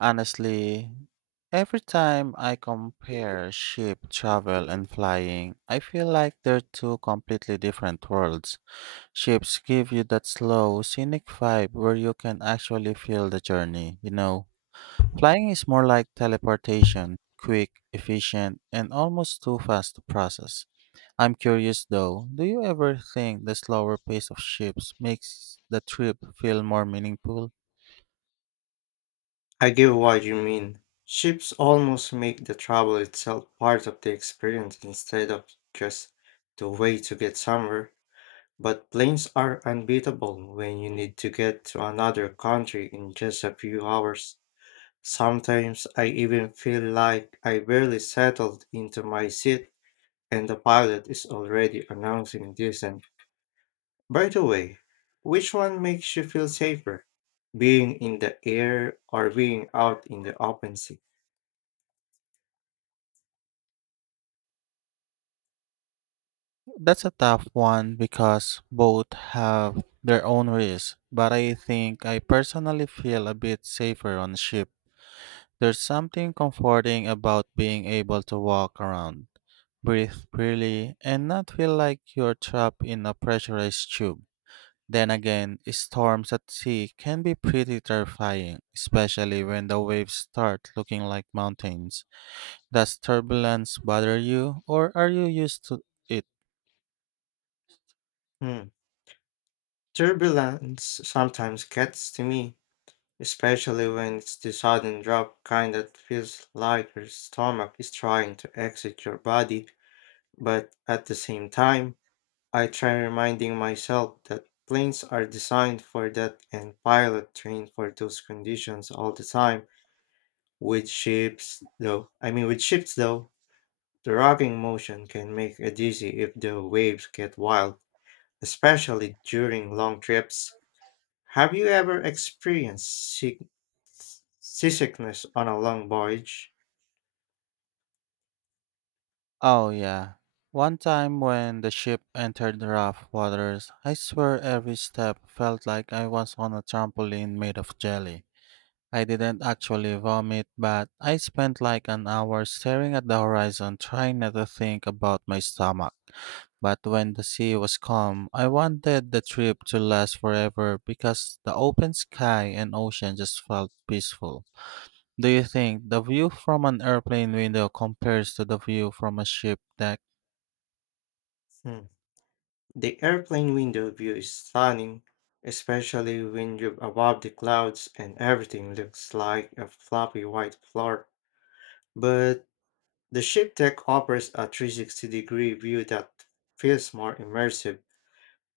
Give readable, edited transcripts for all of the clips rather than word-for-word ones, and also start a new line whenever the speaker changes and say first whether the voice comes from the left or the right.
right: Honestly, every time I compare ship travel and flying, I feel like they're two completely different worlds. Ships give you that slow, scenic vibe where you can actually feel the journey, you know. Flying is more like teleportation, quick, efficient, and almost too fast to process. I'm curious though, do you ever think the slower pace of ships makes the trip feel more meaningful?
left: I get what you mean. Ships almost make the travel itself part of the experience instead of just the way to get somewhere. But planes are unbeatable when you need to get to another country in just a few hours. Sometimes I even feel like I barely settled into my seat and the pilot is already announcing descent. By the way, which one makes you feel safer? Being in the air or being out in the open sea?
right: That's a tough one because both have their own risks, but I think I personally feel a bit safer on a ship. There's something comforting about being able to walk around, breathe freely, and not feel like you're trapped in a pressurized tube. Then again, storms at sea can be pretty terrifying, especially when the waves start looking like mountains. Does turbulence bother you, or are you used to it?
left: Hmm. Turbulence sometimes gets to me, especially when it's the sudden drop kind that feels like your stomach is trying to exit your body, but at the same time, I try reminding myself that planes are designed for that and pilot trained for those conditions all the time. With ships though, the rocking motion can make it dizzy if the waves get wild, especially during long trips. Have you ever experienced seasickness on a long voyage?
right: Oh, yeah. One time when the ship entered rough waters, I swear every step felt like I was on a trampoline made of jelly. I didn't actually vomit, but I spent like an hour staring at the horizon trying not to think about my stomach. But when the sea was calm, I wanted the trip to last forever because the open sky and ocean just felt peaceful. Do you think the view from an airplane window compares to the view from a ship deck?
left: Hmm. The airplane window view is stunning, especially when you're above the clouds and everything looks like a floppy white floor. But the ship deck offers a 360-degree view that feels more immersive,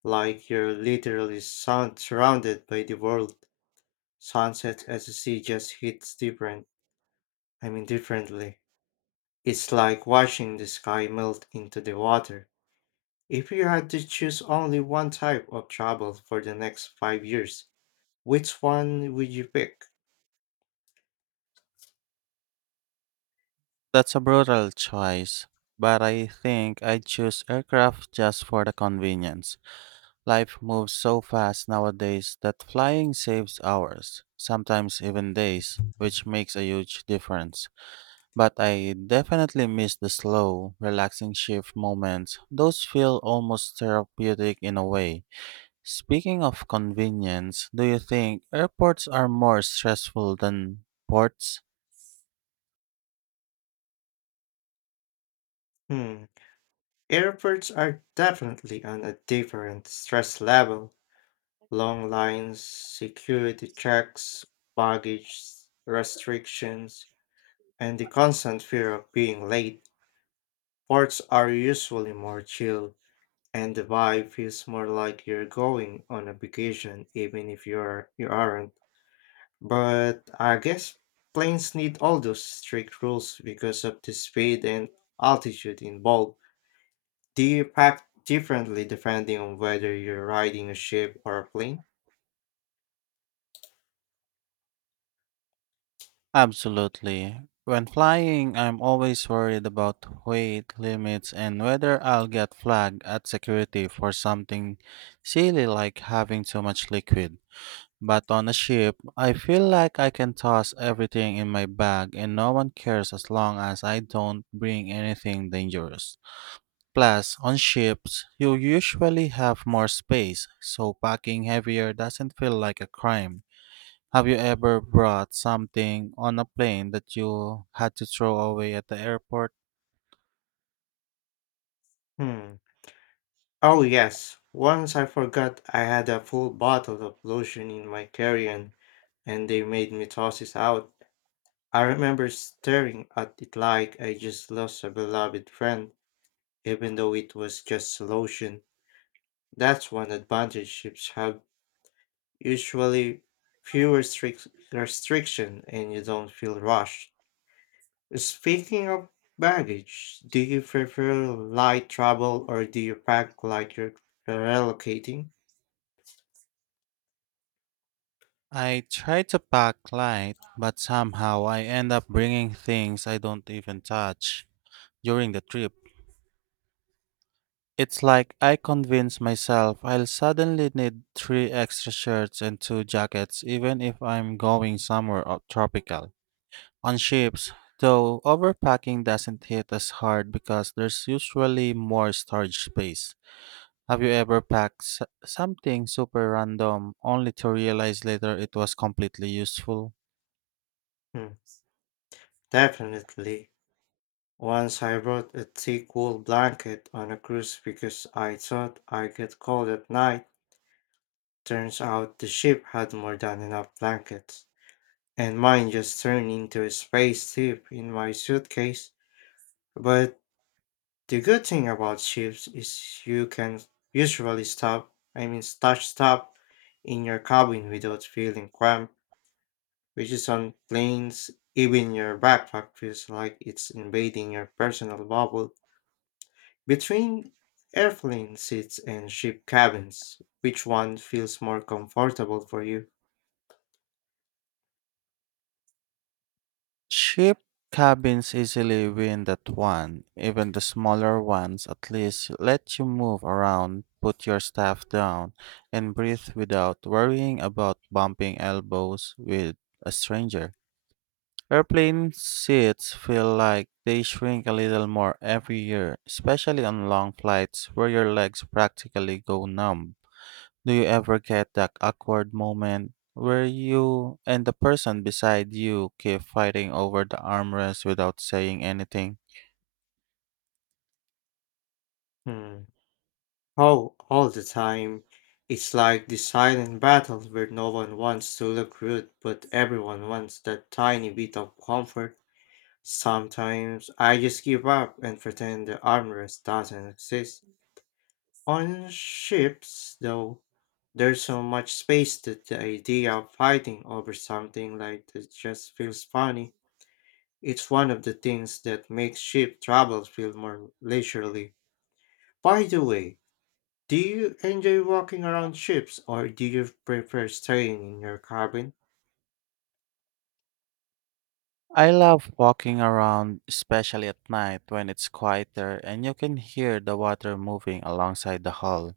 left: like you're literally surrounded by the world. Sunset as the sea just hits different, I mean, differently. It's like watching the sky melt into the water. If you had to choose only one type of travel for the next 5 years, which one would you pick?
right: That's a brutal choice, but I think I'd choose aircraft just for the convenience. Life moves so fast nowadays that flying saves hours, sometimes even days, which makes a huge difference. But I definitely miss the slow, relaxing shift moments. Those feel almost therapeutic in a way. Speaking of convenience, do you think airports are more stressful than ports?
left: Hmm. Airports are definitely on a different stress level. Long lines, security checks, baggage restrictions, and the constant fear of being late. Ports are usually more chill, and the vibe feels more like you're going on a vacation even if you aren't, but I guess planes need all those strict rules because of the speed and altitude involved. Do you pack differently depending on whether you're riding a ship or a plane?
right: Absolutely. When flying, I'm always worried about weight limits and whether I'll get flagged at security for something silly like having too much liquid. But on a ship, I feel like I can toss everything in my bag and no one cares as long as I don't bring anything dangerous. Plus, on ships, you usually have more space, so packing heavier doesn't feel like a crime. Have you ever brought something on a plane that you had to throw away at the airport?
left: hmm oh yes, once I forgot I had a full bottle of lotion in my carry-on, and they made me toss it out. I remember staring at it like I just lost a beloved friend, even though it was just a lotion. That's one advantage ships have, usually fewer strict restriction, and you don't feel rushed. Speaking of baggage, do you prefer light travel or do you pack like you're relocating?
right: I try to pack light, but somehow I end up bringing things I don't even touch during the trip. It's like I convince myself I'll suddenly need three extra shirts and two jackets, even if I'm going somewhere tropical. On ships, though, overpacking doesn't hit as hard because there's usually more storage space. Have you ever packed something super random only to realize later it was completely useful?
left: Hmm, definitely. Once I brought a thick wool blanket on a cruise because I thought I'd get cold at night. Turns out the ship had more than enough blankets, and mine just turned into a space tip in my suitcase. But the good thing about ships is you can usually stop, I mean, touch stop in your cabin without feeling cramped, which is on planes, even your backpack feels like it's invading your personal bubble. Between airplane seats and ship cabins, which one feels more comfortable for you?
right: Ship cabins easily win that one. Even the smaller ones at least let you move around, put your stuff down, and breathe without worrying about bumping elbows with a stranger. Airplane seats feel like they shrink a little more every year, especially on long flights where your legs practically go numb. Do you ever get that awkward moment where you and the person beside you keep fighting over the armrest without saying anything?
left: Hmm. Oh, all the time. It's like the silent battle where no one wants to look rude, but everyone wants that tiny bit of comfort. Sometimes I just give up and pretend the armrest doesn't exist. On ships, though, there's so much space that the idea of fighting over something like that just feels funny. It's one of the things that makes ship travel feel more leisurely. By the way, do you enjoy walking around ships or do you prefer staying in your cabin?
right: I love walking around, especially at night when it's quieter and you can hear the water moving alongside the hull.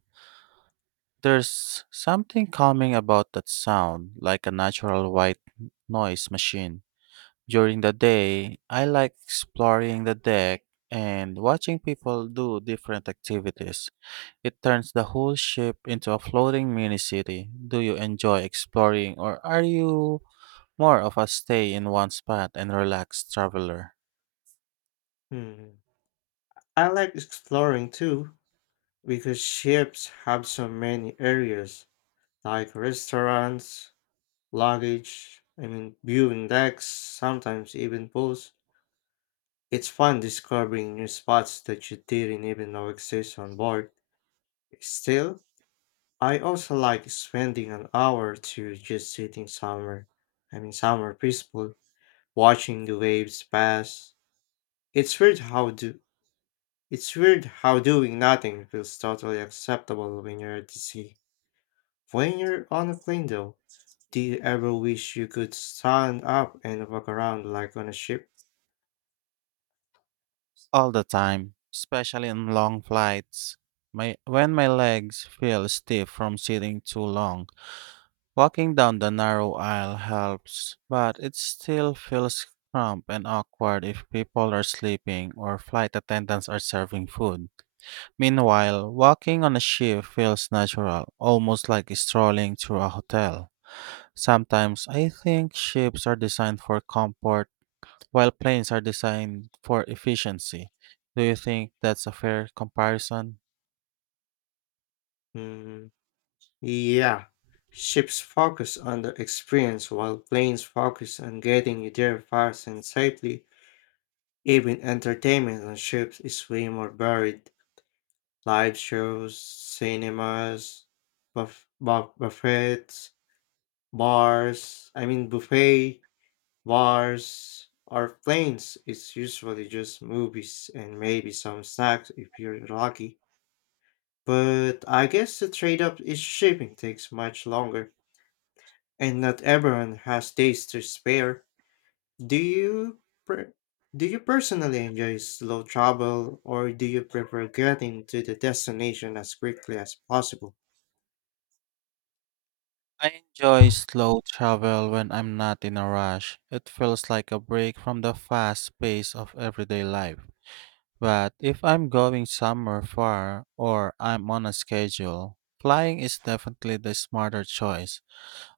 right: There's something calming about that sound, like a natural white noise machine. During the day, I like exploring the deck and watching people do different activities. It turns the whole ship into a floating mini city. Do you enjoy exploring or are you more of a stay in one spot and relaxed traveler?
left: Hmm. I like exploring too because ships have so many areas like restaurants, luggage, I mean viewing decks, sometimes even pools. It's fun discovering new spots that you didn't even know exist on board. Still, I also like spending an hour to just sitting somewhere. Somewhere peaceful, watching the waves pass. It's weird how do it's weird how doing nothing feels totally acceptable when you're at the sea. When you're on a plane though, do you ever wish you could stand up and walk around like on a ship?
right: All the time, especially on long flights. When my legs feel stiff from sitting too long, walking down the narrow aisle helps, but it still feels cramped and awkward if people are sleeping or flight attendants are serving food. Meanwhile, walking on a ship feels natural, almost like strolling through a hotel. Sometimes I think ships are designed for comfort, while planes are designed for efficiency. Do you think that's a fair comparison?
left: Hmm. Yeah. Ships focus on the experience while planes focus on getting you there fast and safely. Even entertainment on ships is way more varied. Live shows, cinemas, buff, buff, buffets, buffet, bars, or planes, it's usually just movies and maybe some snacks if you're lucky. But I guess the trade up is shipping takes much longer, and not everyone has days to spare. Do you pre- do you personally enjoy slow travel, or do you prefer getting to the destination as quickly as possible?
right: I enjoy slow travel when I'm not in a rush. It feels like a break from the fast pace of everyday life. But if I'm going somewhere far or I'm on a schedule, flying is definitely the smarter choice.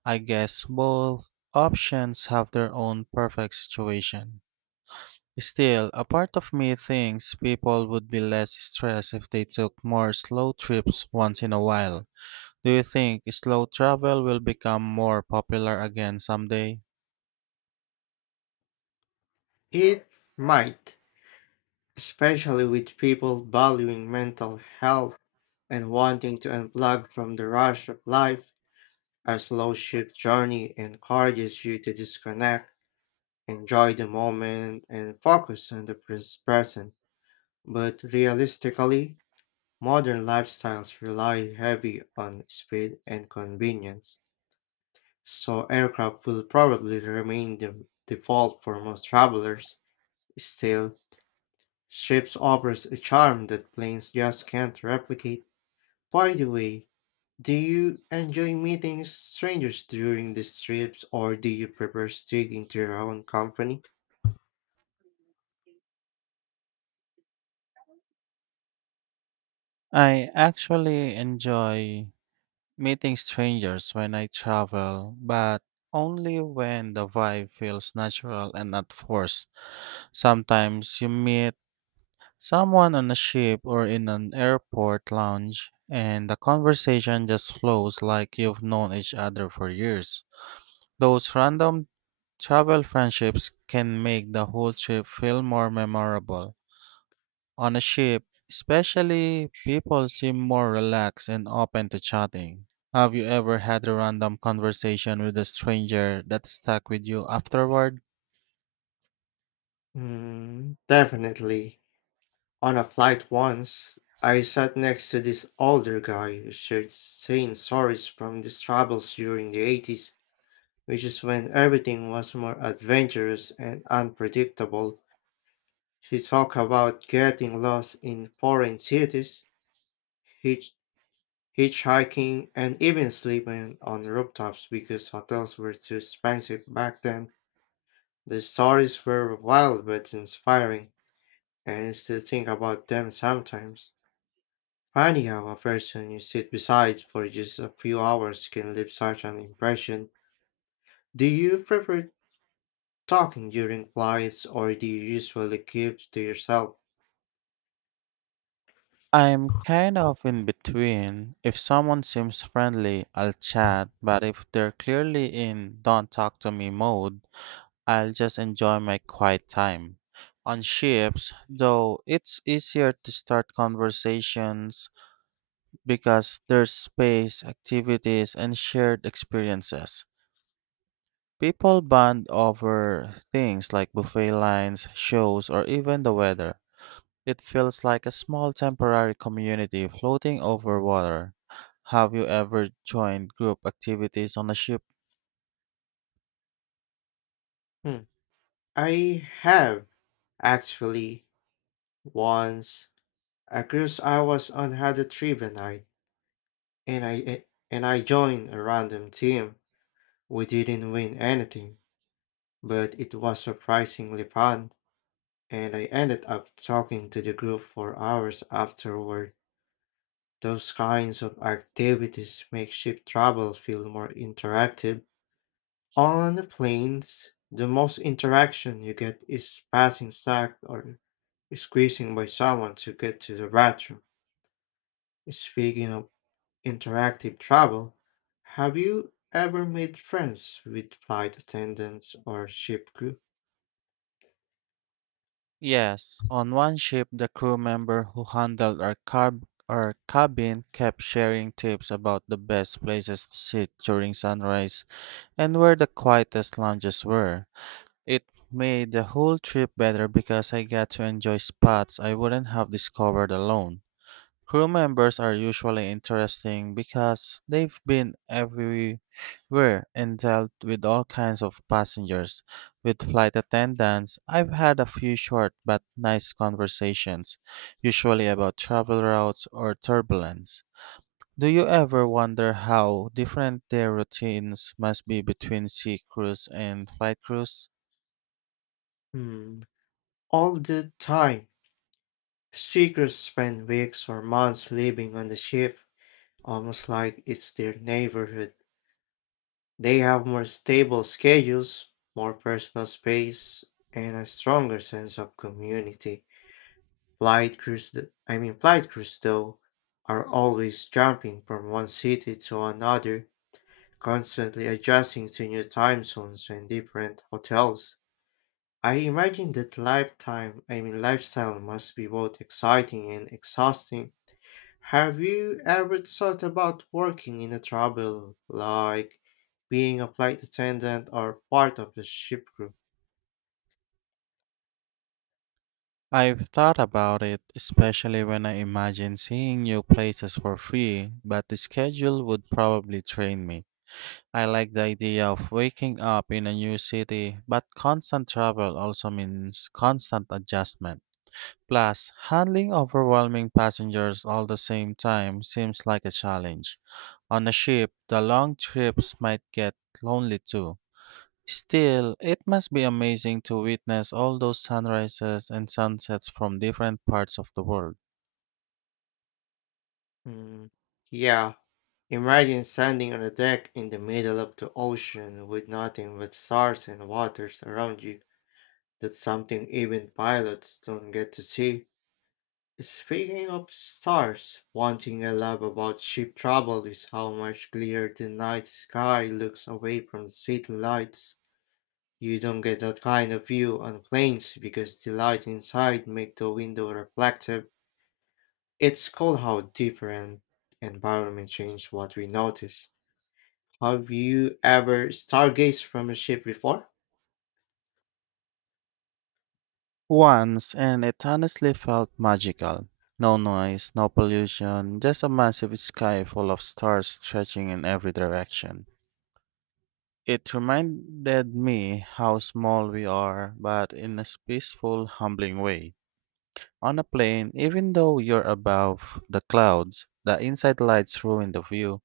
right: I guess both options have their own perfect situation. Still, a part of me thinks people would be less stressed if they took more slow trips once in a while. Do you think slow travel will become more popular again someday?
left: It might, especially with people valuing mental health and wanting to unplug from the rush of life. A slow shift journey encourages you to disconnect, enjoy the moment, and focus on the present. But realistically, modern lifestyles rely heavy on speed and convenience, so aircraft will probably remain the default for most travelers. Still, ships offers a charm that planes just can't replicate. By the way, do you enjoy meeting strangers during these trips or do you prefer sticking to your own company?
right: I actually enjoy meeting strangers when I travel, but only when the vibe feels natural and not forced. Sometimes you meet someone on a ship or in an airport lounge, and the conversation just flows like you've known each other for years. Those random travel friendships can make the whole trip feel more memorable. On a ship, especially, people seem more relaxed and open to chatting. Have you ever had a random conversation with a stranger that stuck with you afterward?
left: Mm, definitely. On a flight once, I sat next to this older guy who shared sane stories from his travels during the 80s, which is when everything was more adventurous and unpredictable. He talked about getting lost in foreign cities, hitch, hitchhiking, and even sleeping on rooftops because hotels were too expensive back then. The stories were wild but inspiring, and I still think about them sometimes. Funny how a person you sit beside for just a few hours can leave such an impression. Do you prefer talking during flights or do you usually keep to yourself?
right: I'm kind of in between. If someone seems friendly, I'll chat, but if they're clearly in don't talk to me mode, I'll just enjoy my quiet time. On ships, though, it's easier to start conversations because there's space, activities, and shared experiences. People bond over things like buffet lines, shows, or even the weather. It feels like a small temporary community floating over water. Have you ever joined group activities on a ship?
left: Hmm. I have actually, once a cruise I was on had a trivia night, and I eh, and I joined a random team. We didn't win anything, but it was surprisingly fun, and I ended up talking to the group for hours afterward. Those kinds of activities make ship travel feel more interactive. On the planes, the most interaction you get is passing snack or squeezing by someone to get to the bathroom. Speaking of interactive travel, have you ever made friends with flight attendants or ship crew?
right: Yes. On one ship, the crew member who handled our cabin kept sharing tips about the best places to sit during sunrise and where the quietest lounges were. It made the whole trip better because I got to enjoy spots I wouldn't have discovered alone. Crew members are usually interesting because they've been everywhere and dealt with all kinds of passengers. With flight attendants, I've had a few short but nice conversations, usually about travel routes or turbulence. Do you ever wonder how different their routines must be between sea crews and flight crews?
left: Hmm. All the time. Seekers spend weeks or months living on the ship, almost like it's their neighborhood. They have more stable schedules, more personal space, and a stronger sense of community. Flight crews, th- I mean, flight crews, though, are always jumping from one city to another, constantly adjusting to new time zones and different hotels. I imagine that lifetime, I mean lifestyle must be both exciting and exhausting. Have you ever thought about working in a travel, like being a flight attendant or part of the ship crew?
right: I've thought about it, especially when I imagine seeing new places for free, but the schedule would probably train me. I like the idea of waking up in a new city, but constant travel also means constant adjustment. Plus, handling overwhelming passengers all the same time seems like a challenge. On a ship, the long trips might get lonely too. Still, it must be amazing to witness all those sunrises and sunsets from different parts of the world.
left: Hmm. Yeah, imagine standing on a deck in the middle of the ocean with nothing but stars and waters around you. That's something even pilots don't get to see. Speaking of stars, one thing I love about ship travel is how much clearer the night sky looks away from city lights. You don't get that kind of view on planes because the light inside make the window reflective. It's cool how different environment change what we notice. Have you ever stargazed from a ship before?
right: Once, and it honestly felt magical. No noise, no pollution, just a massive sky full of stars stretching in every direction. It reminded me how small we are, but in a peaceful, humbling way. On a plane, even though you're above the clouds, the inside lights ruin the view.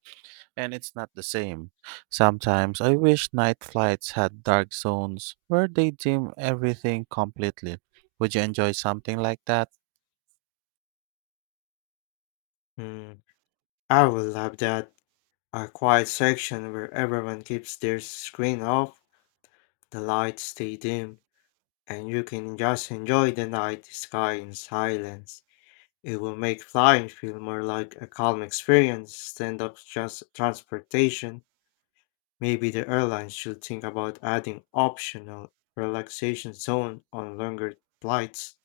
right: And it's not the same. Sometimes I wish night flights had dark zones where they dim everything completely. Would you enjoy something like that?
left: Hmm, I would love that. A quiet section where everyone keeps their screen off, the lights stay dim, and you can just enjoy the night sky in silence. It will make flying feel more like a calm experience than of just transportation. Maybe the airlines should think about adding optional relaxation zone on longer flights,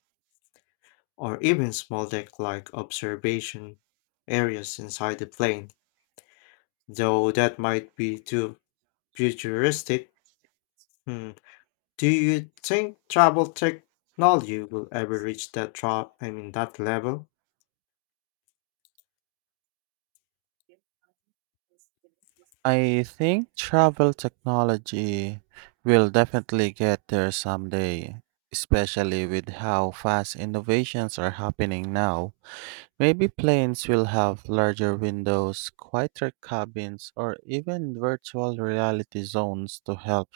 left: or even small deck-like observation areas inside the plane. Though that might be too futuristic. Hmm. Do you think travel technology will ever reach that tra- I mean that level?
right: I think travel technology will definitely get there someday, especially with how fast innovations are happening now. Maybe planes will have larger windows, quieter cabins, or even virtual reality zones to help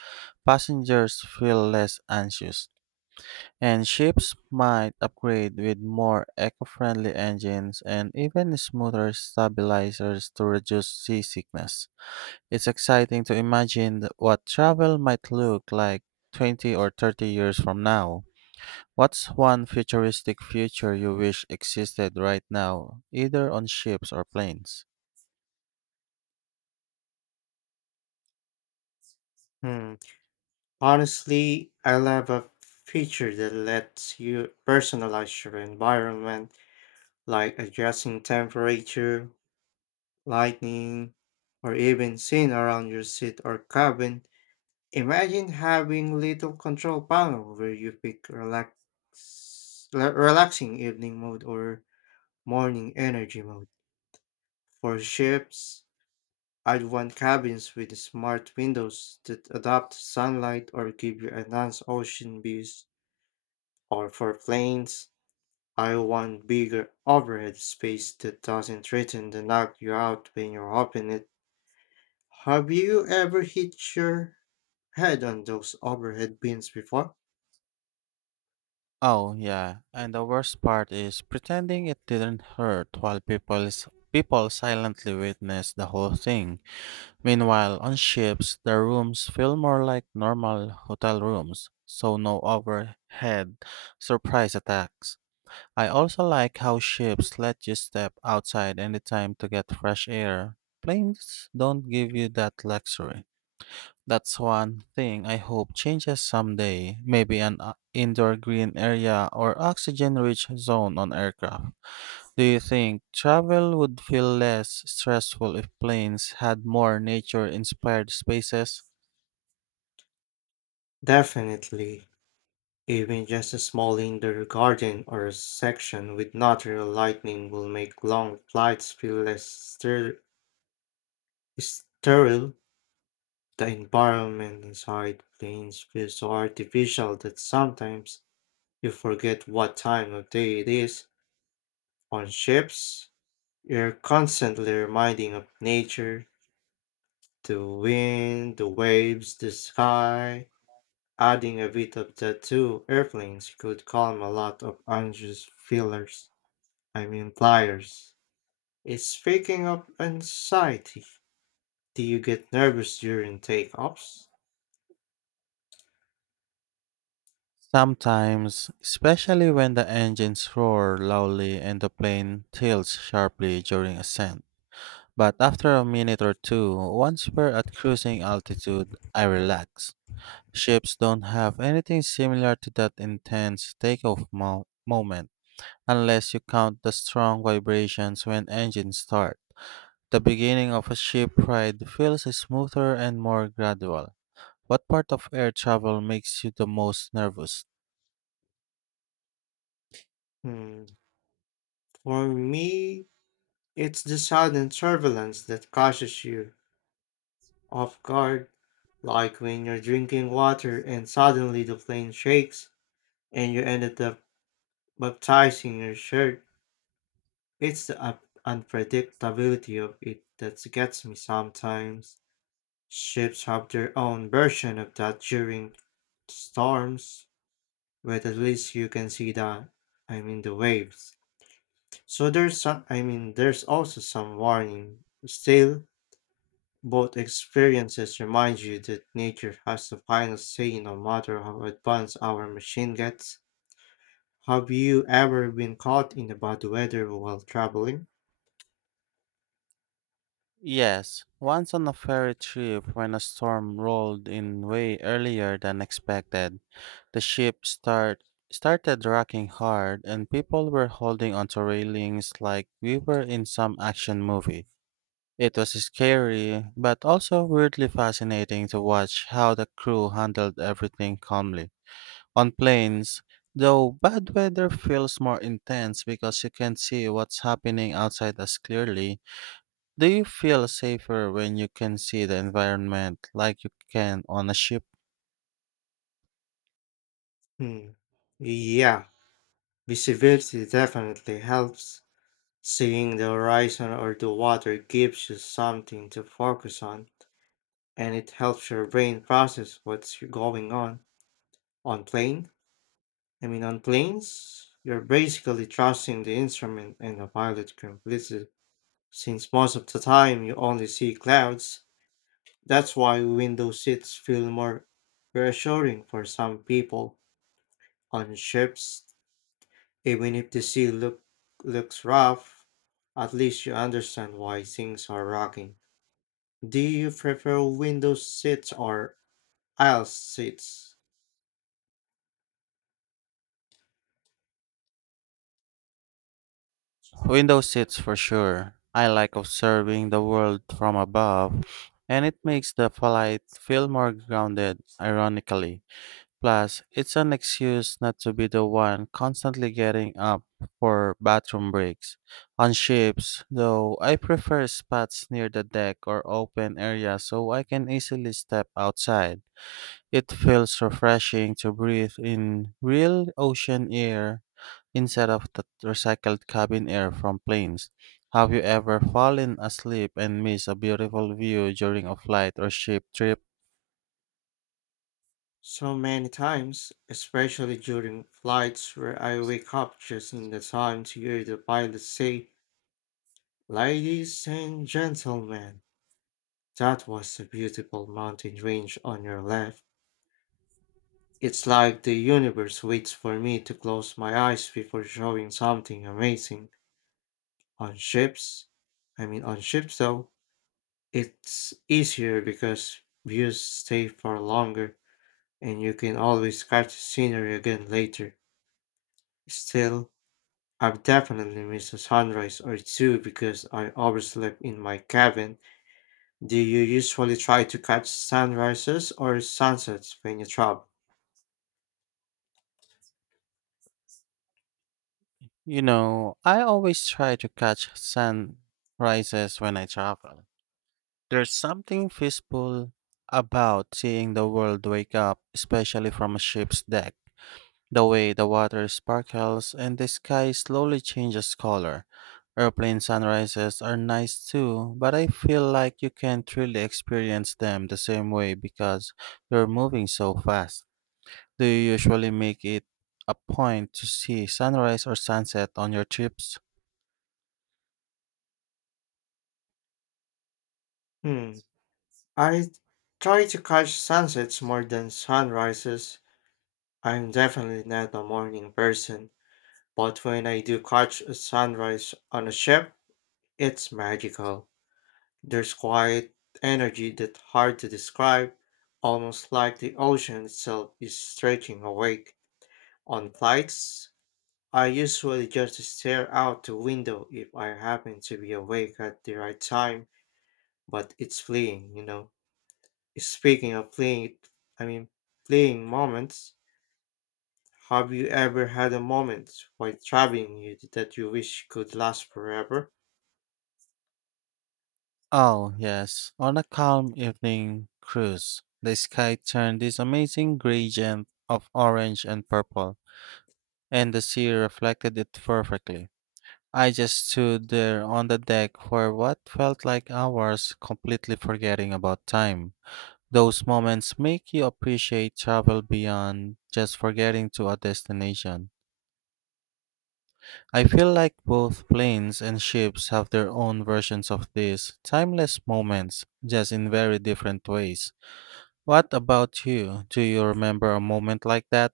right: passengers feel less anxious. And ships might upgrade with more eco-friendly engines and even smoother stabilizers to reduce seasickness. It's exciting to imagine what travel might look like 20 or 30 years from now. What's one futuristic future you wish existed right now, either on ships or planes?
left: Hmm. Honestly, I love a feature that lets you personalize your environment, like adjusting temperature, lighting, or even scene around your seat or cabin. Imagine having little control panel where you pick relaxing evening mode or morning energy mode. For ships, I'd want cabins with smart windows that adapt sunlight or give you enhanced ocean views. Or for planes, I want bigger overhead space that doesn't threaten to knock you out when you open it. Have you ever hit your head on those overhead bins before?
right: Oh yeah, and the worst part is pretending it didn't hurt while people silently witness the whole thing. Meanwhile, on ships, the rooms feel more like normal hotel rooms, so no overhead surprise attacks. I also like how ships let you step outside anytime to get fresh air. Planes don't give you that luxury. That's one thing I hope changes someday. Maybe an indoor green area or oxygen rich zone on aircraft. Do you think travel would feel less stressful if planes had more nature inspired spaces?
left: Definitely. Even just a small indoor garden or a section with natural lighting will make long flights feel less sterile. The environment inside planes feels so artificial that sometimes you forget what time of day it is. On ships, you're constantly reminding of nature, the wind, the waves, the sky. Adding a bit of that to airplanes could calm a lot of anxious feelers. I mean flyers. It's speaking of anxiety. Do you get nervous during takeoffs?
right: Sometimes, especially when the engines roar loudly and the plane tilts sharply during ascent. But after a minute or two, once we're at cruising altitude, I relax. Ships don't have anything similar to that intense takeoff moment, unless you count the strong vibrations when engines start. The beginning of a ship ride feels smoother and more gradual. What part of air travel makes you the most nervous?
left: Hmm. For me, it's the sudden turbulence that catches you off guard, like when you're drinking water and suddenly the plane shakes and you ended up baptizing your shirt. It's the unpredictability of it that gets me sometimes. Ships have their own version of that during storms, but at least you can see the, I mean, the waves. So there's also some warning. Still, both experiences remind you that nature has the final say no matter how advanced our machine gets. Have you ever been caught in the bad weather while traveling?
right: Yes, once on a ferry trip when a storm rolled in way earlier than expected. The ship start started rocking hard and people were holding onto railings like we were in some action movie. It was scary, but also weirdly fascinating to watch how the crew handled everything calmly. On planes, though, bad weather feels more intense because you can see what's happening outside as clearly. Do you feel safer when you can see the environment like you can on a ship?
left: Hmm, yeah. Visibility definitely helps. Seeing the horizon or the water gives you something to focus on, and it helps your brain process what's going on. On plane, I mean on planes, you're basically trusting the instrument and the pilot completely. Since most of the time you only see clouds, that's why window seats feel more reassuring for some people on ships. Even if looks rough, at least you understand why things are rocking. Do you prefer window seats or aisle seats?
right: Window seats for sure. I like observing the world from above, and it makes the flight feel more grounded, ironically. Plus, it's an excuse not to be the one constantly getting up for bathroom breaks. On ships, though, I prefer spots near the deck or open area so I can easily step outside. It feels refreshing to breathe in real ocean air instead of the recycled cabin air from planes. Have you ever fallen asleep and missed a beautiful view during a flight or ship trip?
left: So many times, especially during flights where I wake up just in the time to hear the pilot say, "Ladies and gentlemen. That was a beautiful mountain range on your left." It's like the universe waits for me to close my eyes before showing something amazing. On ships, on ships though, it's easier because views stay for longer and you can always catch the scenery again later. Still, I've definitely missed a sunrise or two because I overslept in my cabin. Do you usually try to catch sunrises or sunsets when you travel?
right: You know, I always try to catch sunrises when I travel. There's something peaceful about seeing the world wake up, especially from a ship's deck. The way the water sparkles and the sky slowly changes color. Airplane sunrises are nice too, but I feel like you can't really experience them the same way because you're moving so fast. Do you usually make it a point to see sunrise or sunset on your trips?
left: Hmm. I try to catch sunsets more than sunrises. I'm definitely not a morning person, but when I do catch a sunrise on a ship, it's magical. There's quiet energy that's hard to describe, almost like the ocean itself is stretching awake. On flights, I usually just stare out the window if I happen to be awake at the right time, but it's fleeting, Speaking of playing, I mean, playing moments, have you ever had a moment while traveling you that you wish could last forever?
right: Oh, yes. On a calm evening cruise, the sky turned this amazing gradient of orange and purple, and the sea reflected it perfectly. I just stood there on the deck for what felt like hours, completely forgetting about time. Those moments make you appreciate travel beyond just forgetting to a destination. I feel like both planes and ships have their own versions of these timeless moments, just in very different ways. What about you? Do you remember a moment like that?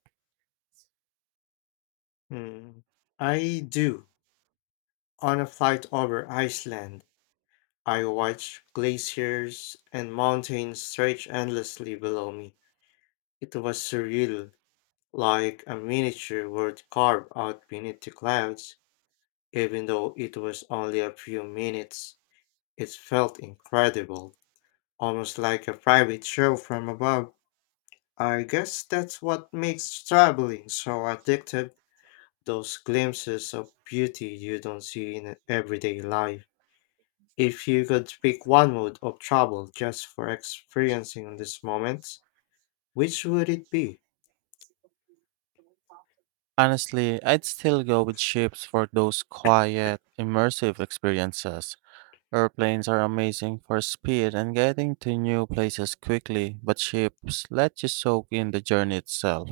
left: Hmm, I do. On a flight over Iceland, I watched glaciers and mountains stretch endlessly below me. It was surreal, like a miniature world carved out beneath the clouds. Even though it was only a few minutes, it felt incredible, almost like a private show from above. I guess that's what makes traveling so addictive, those glimpses of beauty you don't see in everyday life. If you could pick one mode of travel just for experiencing this moment, which would it be?
right: Honestly, I'd still go with ships for those quiet, immersive experiences. Airplanes are amazing for speed and getting to new places quickly, but ships let you soak in the journey itself.